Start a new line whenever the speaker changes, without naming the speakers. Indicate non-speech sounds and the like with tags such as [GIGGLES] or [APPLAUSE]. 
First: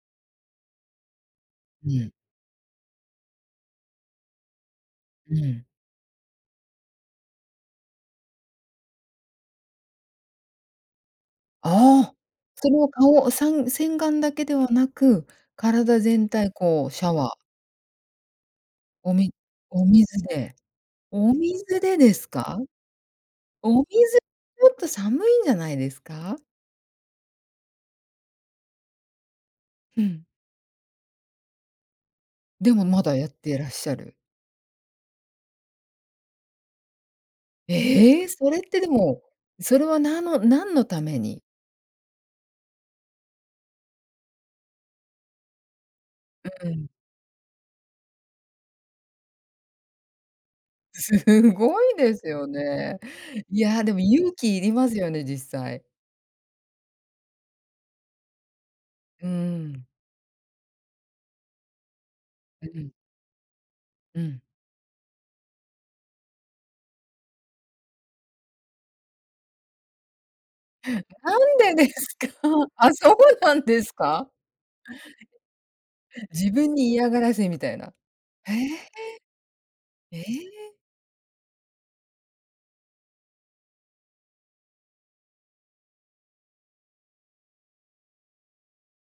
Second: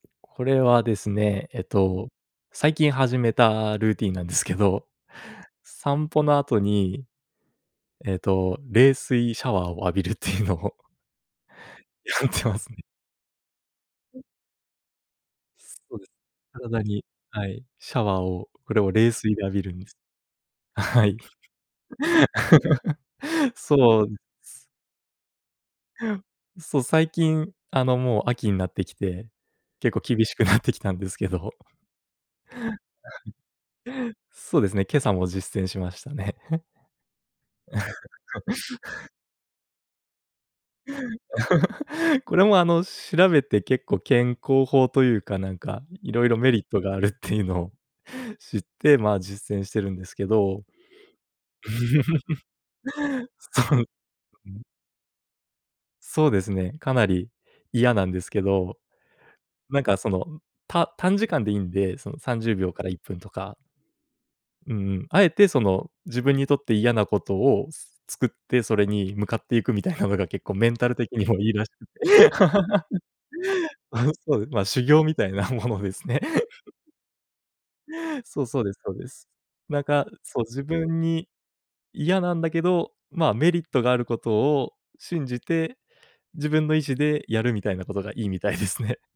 これはですね、えっ
う
と、
ん。
最近始めたルーティン [GIGGLES] なんですけど、
うん。
散歩の後に、えっと、冷水シャワーを [CHUCKLES] 浴びるっていうのを [CHUCKLES]
あ
や
あ、
ってま
そ
す
れ
ね。
は顔、おさん、洗顔
[UNINTELLIGIBLE]
だけではなく、
そ
体
うです。
全体
体
こう
に、
シャワー？
はい、シャワーを、これを冷
おみ、
水で浴びるん
お
です。
水で
はい。
お水でですか？
[CHUCKLES]
お水
そうです。
[UNINTELLIGIBLE] とちょっと寒いんじゃないですか？
そう、最近あの、もう秋になってきて、結構
うーん。
厳しく [CHUCKLES] なってきたんですけど。はい、
でもまだやってらっしゃる？
そうですね、今朝も実践しましたね。[CHUCKLES]
ええ、それっ
[LAUGHS]
てでも、それはなんの、何のために？
[LAUGHS] これもあの、調べて結構健康法というかなんか、いろいろメリッ
う
ト
ん。
があるって [CHUCKLES] いうのを、知ってまあ、実践してるんですけど。
すごいですよね。
[CHUCKLES]
い
そ
や、
の。
でも勇
う
気い
ん。
りますよね、実際。
そうですね、かなり嫌なんですけど。
うー
なん
ん。
かその、た短時間でいいんで、そのさんじゅうび
う
ょうから
ん。
1分とか。
うん。
うんうん。あえてその、自分にとって嫌なことを作って、それに向かっていくみたいなのが結構メンタル的にも
な
いいらし
んで
く
ですか？
て
[CHUCKLES] あ、そうなん
[LAUGHS]
です
あ、
か？
そうです、ま、修行みたいなものですね。
自分に嫌がらせみたいな。
[CHUCKLES] そう、
え
そうで
え。
すそうです。なんか、
え
そう、自
え。
分に嫌なんだけど、ま、メリットがあることを信じて、自分の意志でやるみたいなことがいいみたい [CHUCKLES] ですね。